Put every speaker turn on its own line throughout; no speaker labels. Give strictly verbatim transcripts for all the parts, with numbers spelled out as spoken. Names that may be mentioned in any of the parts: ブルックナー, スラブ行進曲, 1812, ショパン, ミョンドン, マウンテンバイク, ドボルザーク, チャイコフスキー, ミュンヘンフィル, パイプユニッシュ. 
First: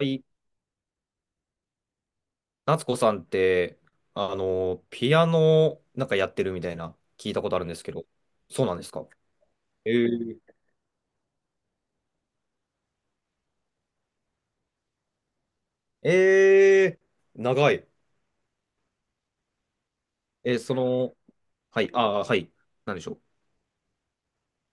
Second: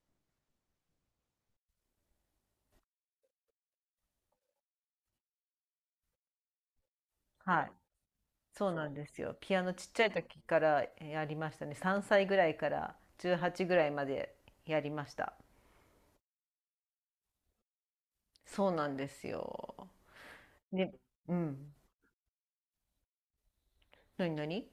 り、夏子さんって、あの、ピアノなんかやってるみたいな聞いたことあ
は
るん
い。
ですけど、そう
そう
なんで
な
す
んで
か？
すよ。ピアノちっ
え
ちゃい時
ー、
からやりましたね。さんさいぐらいからじゅうはちぐらいまでやりました。
えー、長い。
そうなんですよ。
えーそ
で、
の、
うん。
はい、あーはい、なんでしょう。
なになに。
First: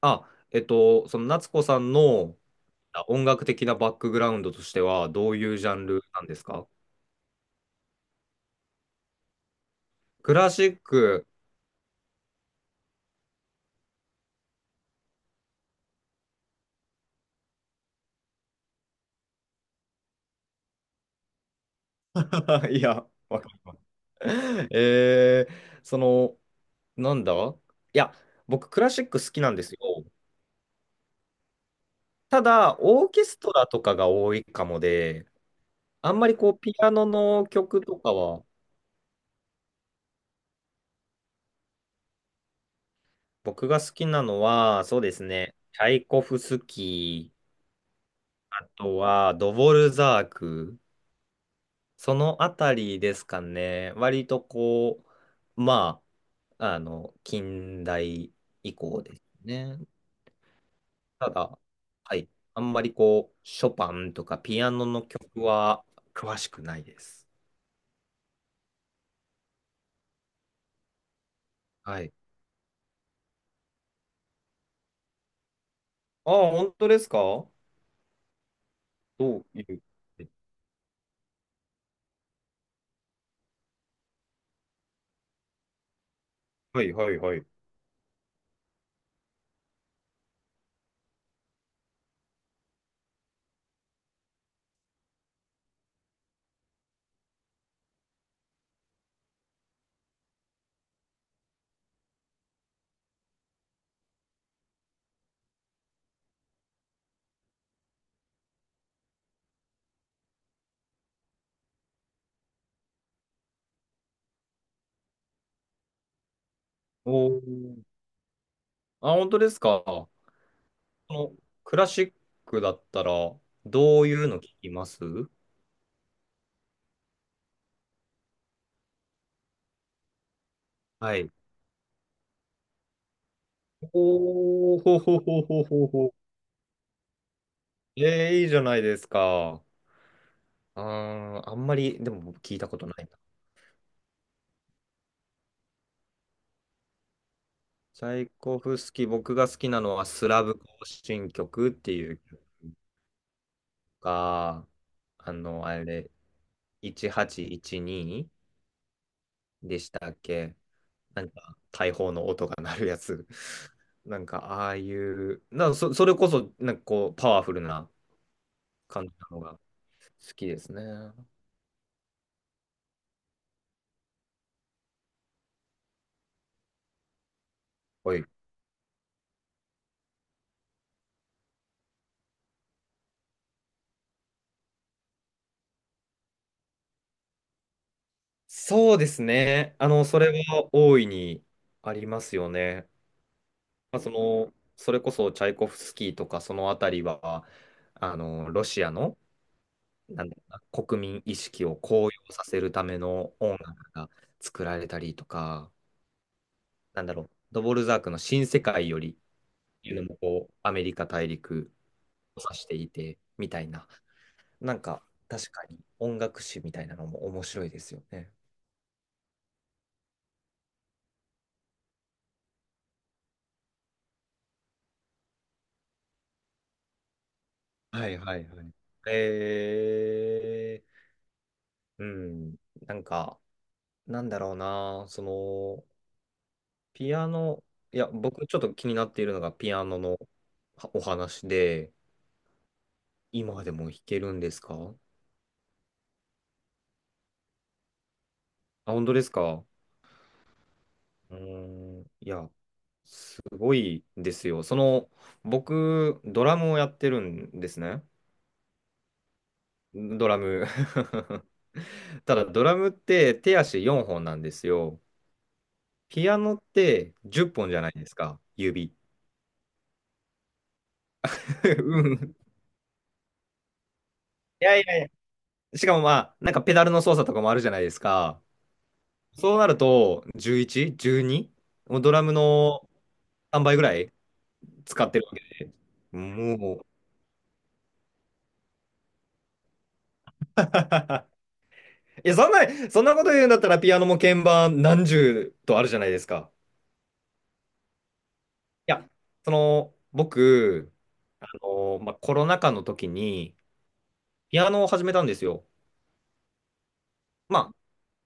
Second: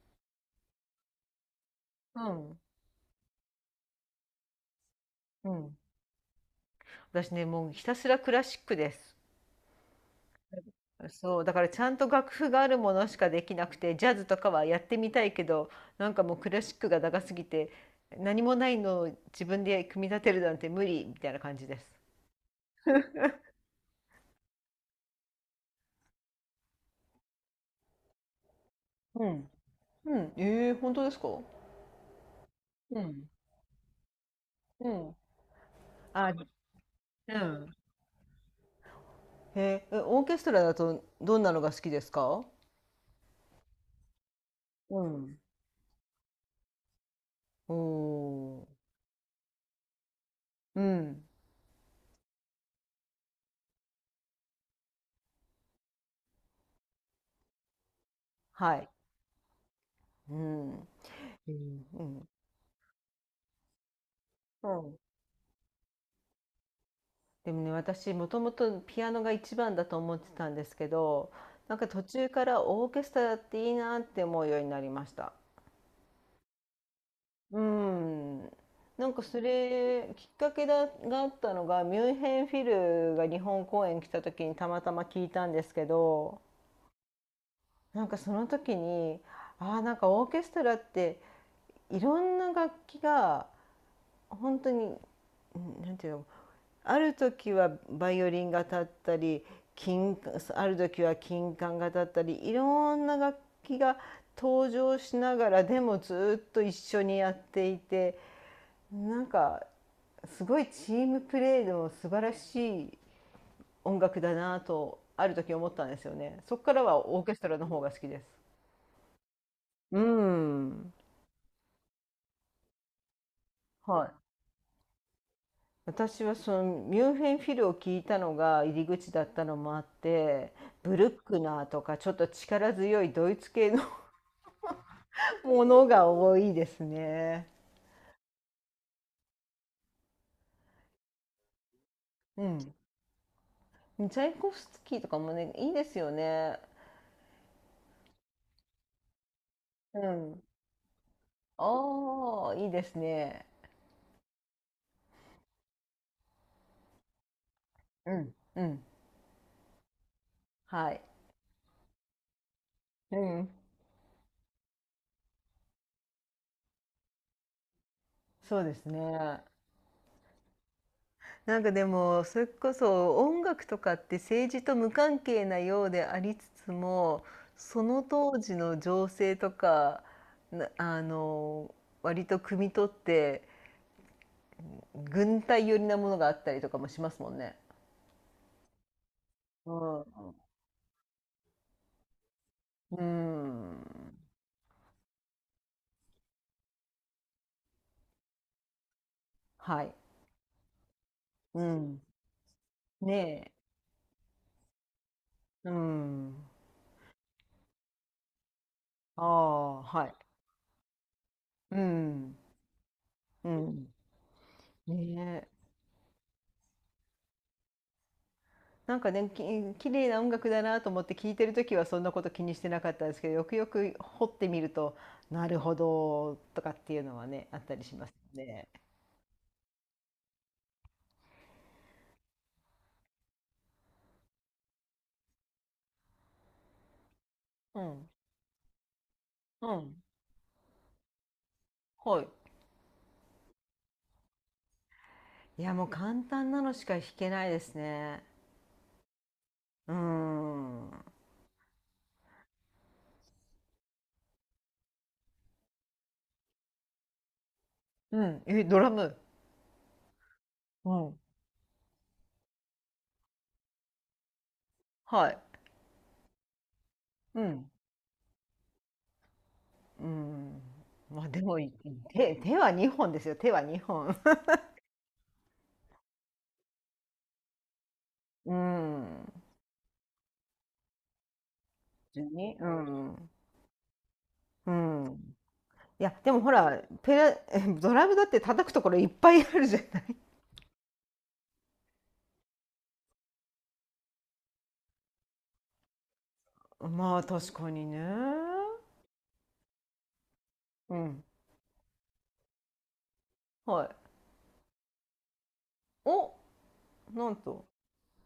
あ、えっと、その夏子さん
う
の
ん。
あ音楽的なバックグラウンドとしては、どうい
う
うジャ
ん。
ンルなんですか？
私ね、もうひたすらクラシックです。
クラシック。
そう、だからちゃんと楽譜があるものしかできなくて、ジャズとかはやってみたいけど、なんかもうクラシックが長すぎて、何もないのを自分で組み立てるなんて無理みたいな感じです。
いや、わかんえー、その、なんだいや、僕、クラシック
う
好き
ん。
なんですよ。
うん。ええ、本当ですか？
ただ、
う
オーケ
ん。
ストラとかが多いかも
うん。
で、あんま
あ、
りこう、
う
ピアノの
ん、
曲とかは、
へえ、えオーケストラだとどんなのが好きですか？
僕が好きなのは、そう
う
です
ん。
ね、チャイコフスキー、
お
あ
お
とはドボルザーク、
ー、うん、
そのあたりですかね、割とこう、まあ、あの、近代
は
以
い、
降ですね。
うん、うん、
た
う
だ、は
ん。
い、あんまりこう、ショパンとかピア
そ
ノ
う、
の曲は詳しくないです。
でもね、私もともとピアノが一番だと思ってたんですけど、なんか
は
途
い。
中からオーケストラっていいなって思うようになりました。
ああ、本当ですか？
うん。なんか
ど
そ
ういう。
れきっかけだがあったのがミュンヘンフィルが日本公演来た時にたまたま聞いたんですけど、
はいはいはい。
なんかその時に、ああ、なんかオーケストラっていろんな楽器が本当に、なんていうの、ある時はバイオリンが立ったり、金ある時は金管が立ったり、いろんな楽器が登場しながらでもずっと一緒にやっていて、なんかすごいチームプレーの素晴らしい音楽だなとある時思ったんですよね。そこからはオーケ
お
ストラの方
ー。
が好きです。
あ、本当ですか。
う
こ
ん。
のクラシックだったら、ど
は
う
い、
いうの聞きます？
私はそのミュンヘンフィルを聞いたのが入り口だったのもあって、ブル
は
ッ
い。
クナーとかちょっと力強いドイツ系の
おー、ほほ ほほ
もの
ほ
が
ほ。
多いですね。
えー、いいじゃないですか。あー、あんまり、でも僕
う
聞いた
ん、
ことないな。
チャイコフスキーとかもねいいですよね。
チャイコフスキー、僕が好きなの
う
はス
ん、
ラブ行進曲っていう曲
ああいいですね。
か、あの、あれ、
う
せんはっぴゃくじゅうに
ん、うん、
でしたっけ？
はい。
なんか大砲の音が鳴るや
う
つ。
ん、
なんかああいう、なんかそ、それこそなんかこうパワフルな
そうです
感じなの
ね。
が好きですね。
なんかでもそれこそ音楽とかって政治と無関係なようでありつつも、その
はい。
当時の情勢とか、なあの割と汲み取って、軍隊寄りなものがあったりとかもしますもんね。
そうです
う
ね。あ
ん。
の、それは大いにありますよね。
う
まあ、そ
ん。
の、それこそチャイコフスキーとかそのあたりは、あの、ロシアの、
はい。
なんだろうな、国民意
う
識を
ん。
高揚させるため
ね
の音楽が作られたりと
え。う
か、
ん。
なんだろう、ドボルザークの新世界より
ああ、
いうの
はい。
もこうアメリカ大陸
うん。
を指していてみ
う
たい
ん。
な、なんか
ね
確
え。
かに音楽史みたいなのも面白いですよね。
なんかね、き綺麗な音楽だなと思って聴いてる時はそんなこと気にしてなかったんですけど、よくよく掘ってみるとなるほどとかっていうのはね、あったりしま
は
す
いはいは
ね。
い。えー、うん、なんか、なんだろうな、その、ピアノ、
う
いや、
ん、
僕ちょっと気になっているのが
う
ピアノ
ん、
のはお話で、
はい。
今でも弾けるんですか？
いやもう簡単なのしか弾けないですね。
あ、本当ですか？
うーん。
うーん、いや、すごいですよ。その、僕、ドラムをやってるんですね。
うん。えドラム。
ドラム
うん。
ただドラムって手足よんほんなんですよ。
はい。
ピアノって
う
10
ん。
本じゃないですか、指。
うん。まあでもい
うん。
手、手はにほんですよ。手はにほん。
いやいやいや。しかもまあ、なんかペダルの操作とかもあるじゃないですか。
うん。
そうなると、じゅういち、じゅうに？ もうド ラム
順にう
の
ん。
さんばいぐらい
う
使ってるわ
ん。
け。
いやでもほ
も
ら、
う。
ペラ ドラムだって叩くところいっぱいあるじゃない。
いや、そんな、そんなこと言うんだったらピアノも鍵盤何十とあるじゃないですか。
まあ確かにね。
いや、その、僕、
うん。
あの、まあ、コロナ禍の時に、
はい。
ピアノを始めたんですよ。
お、なん
ま
と。
あ、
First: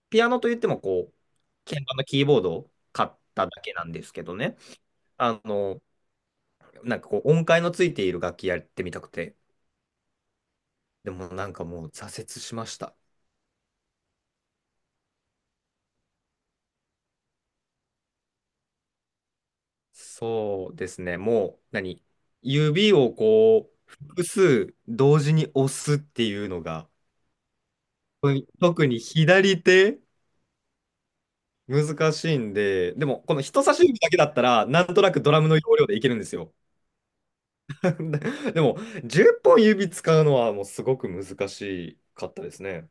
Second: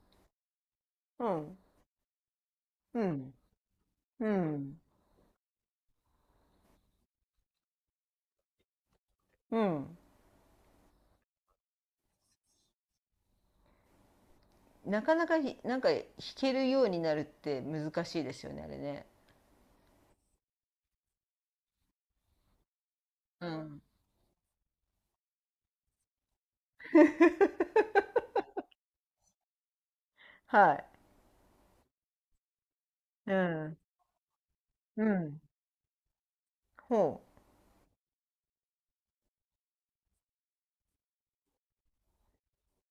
ピアノといっても、こう、
うん。
鍵盤のキーボードを
う
買っ
ん。
ただけなんですけ
う
どね。
ん。
あの、なんかこう、音階のついている楽器やってみたくて。
うん。
でもなんかもう挫折しました。
なかなかひなんか弾けるようになるって難しいですよね、あれね。
そうですね。もう、何指を
う
こう、
ん。
複数同時に押すっていうのが、特に左手、
は
難しいんで、でも、
い。う
この人差
ん。
し指だけだったら、なんと
う
なくド
ん。
ラムの要領でいけるんですよ。
ほう。
でも、じゅっぽん指使うのはもうすごく難しかったですね。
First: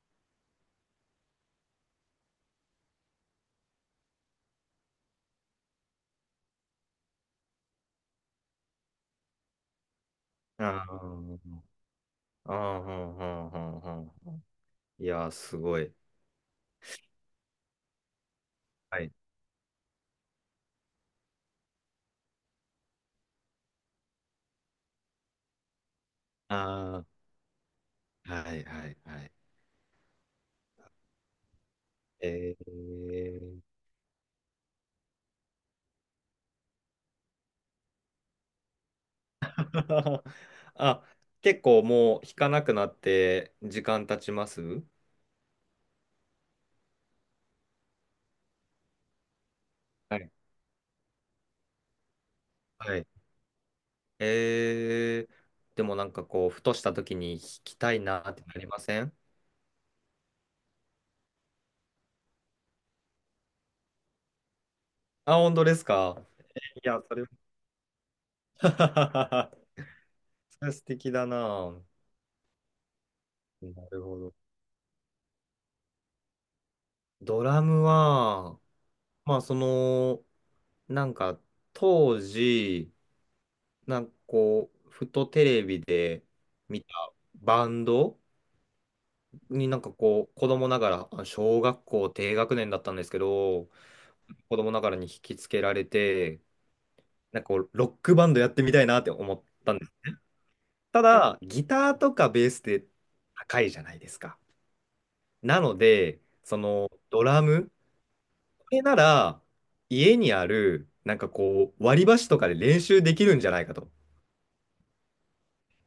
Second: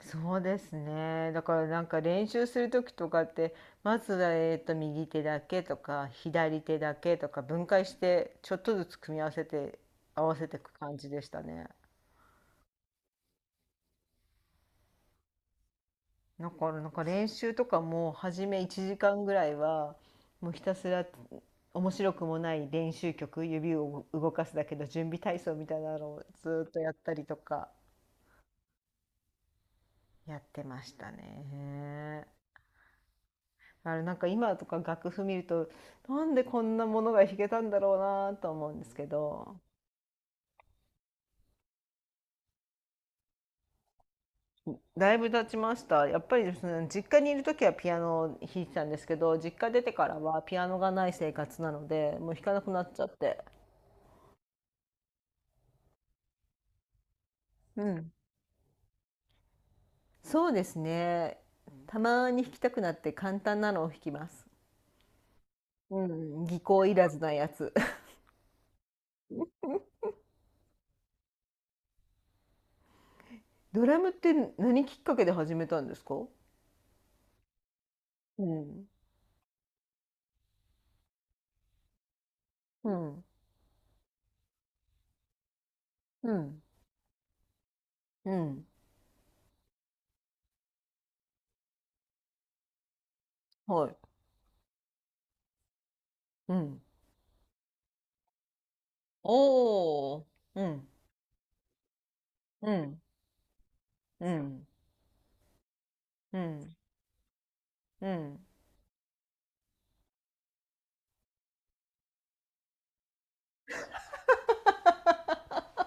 そうですね。だからなんか練習する時とかって、まずはえっと右手だけとか左手だけとか分解してちょっとずつ組み合わせて合わせていく感じでした
あ
ね。
あ、ああ、ああ、いやー、すごい。
だからなんか練習とかも初め1
はい。
時間ぐらいはもうひたすら面白くもない練習曲、指を動かすだけの準備体操みたいなのをずっとやっ
あ
たりとか
あ、はい、はい、はい。
やってましたね。
えー、
あれなんか今とか楽譜見ると、なんでこんなものが弾けたんだろうなと思うんですけど、
あ、結構もう弾かなくなって時間経ちます？
だいぶ経ちましたやっぱりですね。実家にいる時はピアノを弾いてたんですけど、実家出てか
は
ら
い
はピアノがない生活なのでもう弾かなくなっ
は
ちゃ
い。
って。
えー、でもなんかこう、ふとした時に弾き
う
たい
ん、
なってなりません？
そうですね、たまに弾きたくなって簡単なのを弾きます。
あ、本当です
う
か？
ん、技
い
巧い
や、
ら
そ
ず
れは。
なやつ。
それは素敵だな。な
ドラ
る
ムっ
ほ
て
ど。
何きっかけで始めたんですか？
ドラム
う
は、
ん。
まあその、なんか当
う
時、
ん。
なんかこう、ふとテレビで
うん。
見たバンド
うん。
になんかこう、子供ながら、あ小学校低学年だったんですけど、
はい。
子供ながらに引きつけられて、
うん。
なんかこう、ロックバンドやってみたいなって思ったんです。
おー、うん、
ただ、ギターとかベースっ
う
て
ん、
高いじゃないです
う
か。
ん、
なので、
う
そ
ん、
のドラム、
うん。
れなら、家にある、なんかこう、割り箸とかで練習できるんじゃないかと。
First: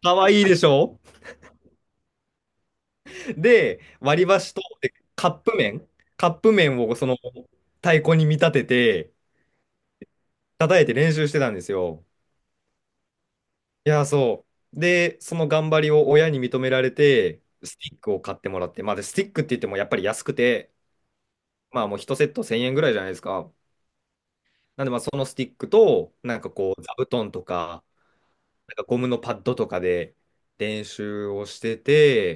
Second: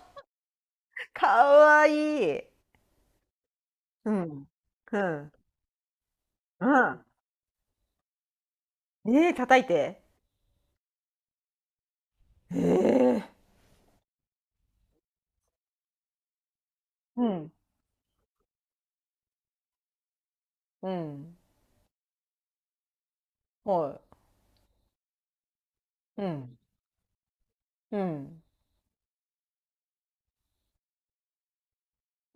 かわいいでしょ？
かわいい。
で、
う
割り
ん、
箸と、で、
う
カ
ん、
ップ麺、カップ
う
麺を
ん。
その太鼓に見立てて、
ねえ、叩いて。
叩いて練習してたんですよ。
ええ。
いや、そう。で、その頑張りを親に認められ
う
て、
ん、
スティックを買ってもらって、まあ、で、スティックって言ってもやっぱり安くて、
うん、
まあもういちセットせんえんぐらいじゃないですか。
は
なんでまあそのスティックと、
い、う
なんか
ん、
こう、座布団とか、
うん、
なんかゴムのパッドとかで練習をして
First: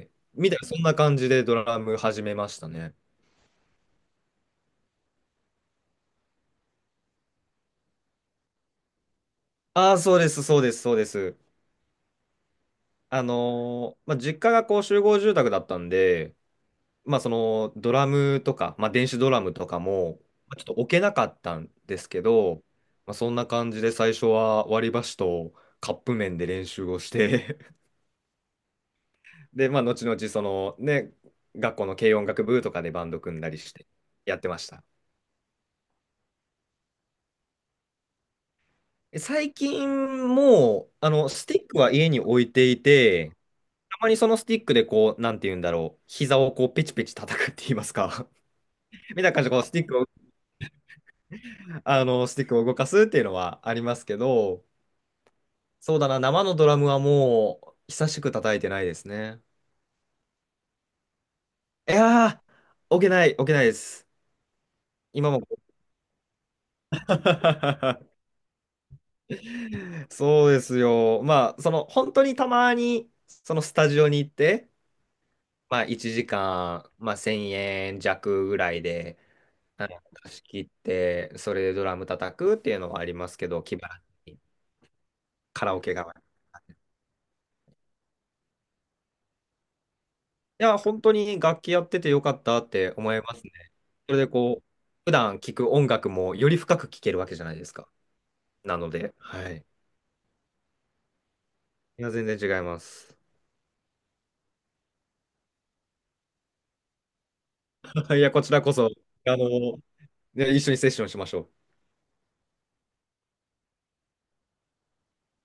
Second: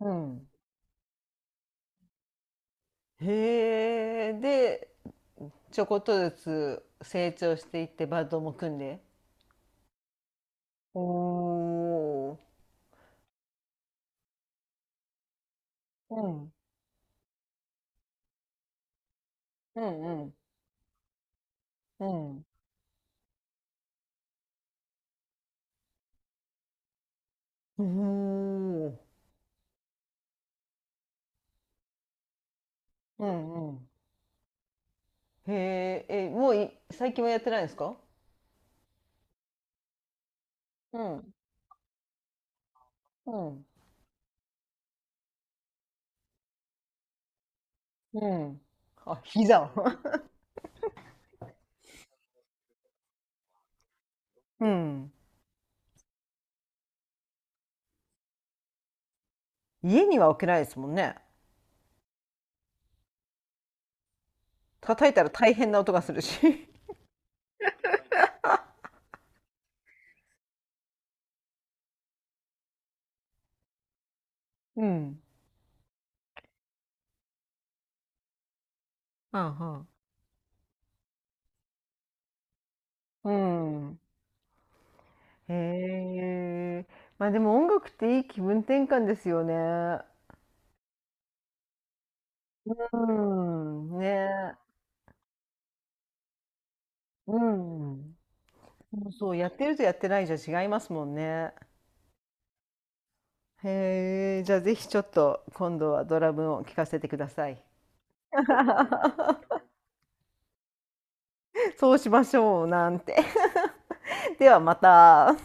うん。
みたいな、そんな感じでドラム始めましたね。
へえ、で、ちょこっとずつ成長していってバンドも組んで。
ああ、そうです、そうです、そうです。
おー。
あのーまあ、実家がこう集合住宅だったん
う
で、
ん、
まあ、そのドラムとか、まあ、電子ドラムとか
う
も、
ん、うん、
まあちょっと置けなかったんで
う
すけ
ん。
ど、まあ、そんな感じで最初は割り箸とカップ麺で練習をして
おお、
で、まあ、後々そのね、学校の軽音楽部とかでバンド
う
組んだり
ん、う
して
ん。
やってました。
へえ、え、もうい最近はやってないんですか？
最近もう、
う
あの、
ん、
スティックは家に置いていて、
うん、
たまにそのスティックでこう、なんて言うんだろう、膝をこう、ペチペチ叩くって言います
う
か。
ん。
み
あ、
たいな感じで、こ
膝
う、ス
を。
ティックを、あの、スティックを動かすっていうのはありますけど、
うん。
そうだな、生のドラムはもう、久しく叩いてないですね。
家には置けないですもんね。
いやー、置けない、置けないです。
叩いたら
今も。
大変な音がするし。
そうですよ。まあ、その、本当にたまに、そのスタジオに行って、
うん。
まあ、いちじかん、まあ、せんえん弱ぐらいで、
うん、
あの貸し切って、それでドラム叩くっていうのはありま
う
すけど、気晴
ん。うん、
らしにカラオケが。
へえ。まあでも音楽っていい気分転換ですよね。
いや、本当に楽器やっててよかったって思いますね。
うん。
それで
ね。
こう、普段聴く音楽もより深く聴けるわけ
う
じゃないですか。
ん。
なので、
そう、や
は
っ
い。
てるとやってないじゃ違いますもんね。
いや、全然違います。
へえ。じゃあぜひちょっと今度はドラムを聴かせてください。
いや、こちらこそ、あ の、ね一緒にセッションしましょう。
そうしましょう、なんて。ではまた。